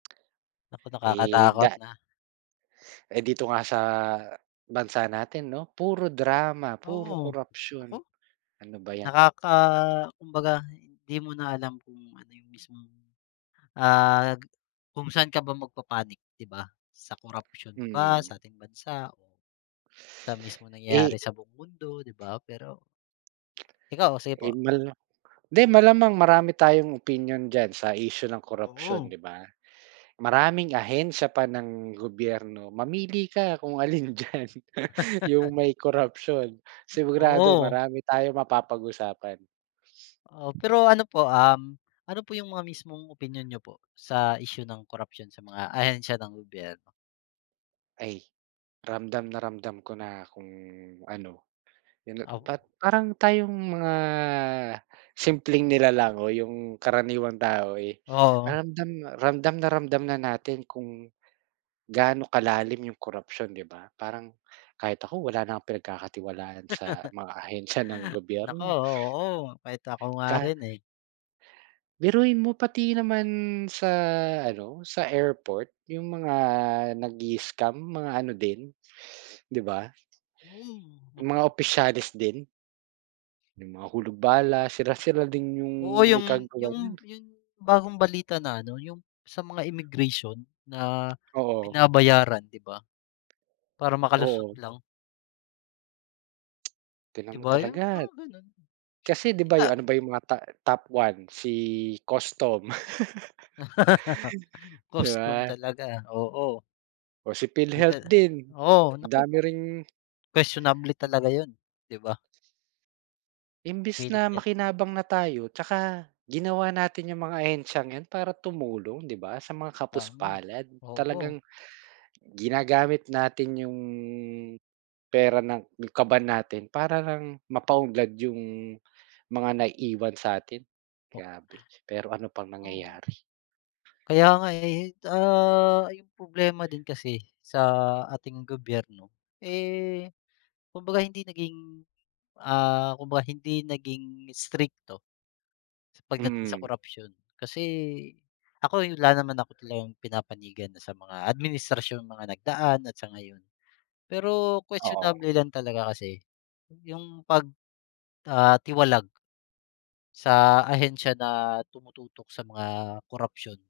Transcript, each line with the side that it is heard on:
left: Naku,
right: Eh,
left: nakakatakot
right: da
left: na.
right: Eh, dito nga sa bansa natin 'no, puro drama, puro
left: Oo,
right: korapsyon,
left: naku.
right: ano ba yan?
left: Nakaka kumbaga hindi mo na alam kung ano yung mismong, ah, kung saan ka ba magpapanik 'di ba, sa korapsyon ba,
right: Mm.
left: sa ating bansa, o sa mismong nangyayari
right: Eh
left: sa buong mundo, 'di ba, pero Ikaw, sige po.
right: Eh, mal di malamang marami tayong opinyon diyan sa isyu ng korapsyon,
left: Oo.
right: 'di ba? Maraming ahensya pa ng gobyerno, mamili ka kung alin diyan yung may korapsyon, sigurado
left: Oo.
right: marami tayong mapapag-usapan.
left: Oo, pero ano po, um, ano po yung mga mismong opinyon niyo po, sa isyu ng korapsiyon sa mga ahensiya ng gobyerno?
right: Ay ramdam na ramdam ko na kung ano, yun
left: Op
right: pat parang tayong mga simpleng nilalang o yung karaniwang tao, eh,
left: Oo.
right: ramdam, ramdam na ramdam na natin kung gaano kalalim yung korapsiyon 'di ba, parang kahit ako wala na pinagkakatiwalaan sa mga ahensiya ng
left: Naku,
right: gobyerno.
left: oo, kahit ko nga
right: Ka
left: rin, eh.
right: Biruin mo pati naman sa ano, sa airport yung mga nag-i-scam mga ano din, 'di ba?
left: Hmm, naku.
right: Mga opisyales din. Yung mga hulog bala, sila-sila din yung
left: Oo
right: may
left: yung
right: kagagawan
left: yung
right: niyan.
left: yung bagong balita na ano, yung sa mga immigration na
right: Oo.
left: binabayaran, 'di ba? Para makalusot
right: Oo.
left: lang.
right: Tingnan
left: 'Di
right: mo
left: ba yung
right: talaga,
left: mga ganun.
right: kasi 'di ba yung
left: Sa
right: ano ba yung mga ta top one si custom. 'Di
left: Custom
right: ba?
left: talaga, oo.
right: O si
left: 'Di
right: PhilHealth
left: tala
right: din,
left: oo,
right: ang
left: naku.
right: dami ring
left: Kuwestiyonable talaga yun, 'di ba?
right: Imbes
left: Well
right: na
left: said.
right: makinabang na tayo, 'tsaka ginawa natin yung mga ahensyang 'yan para tumulong 'di ba, sa mga
left: Tama,
right: kapus-palad
left: oo.
right: talagang ginagamit natin 'yong pera ng, kaban natin para lang mapa-unlad yung mga naiwan sa'tin.
left: O
right: Grabe pero ano bang
left: Oo.
right: nangyayari.
left: Kaya nga, eh, ah, yung problema din kasi, sa ating gobyerno, eh, kumbaga hindi naging, ah, kumbaga hindi naging strikto pagdating sa
right: Mm.
left: korapsyon, kasi ako'y wala naman ako talagang pinapanigan na sa mga administrasyong mga nagdaan at sa ngayon, pero
right: Oo.
left: questionable lang talaga kasi yung pag, ah, tiwalag sa ahensya na tumututok sa mga korapsyon.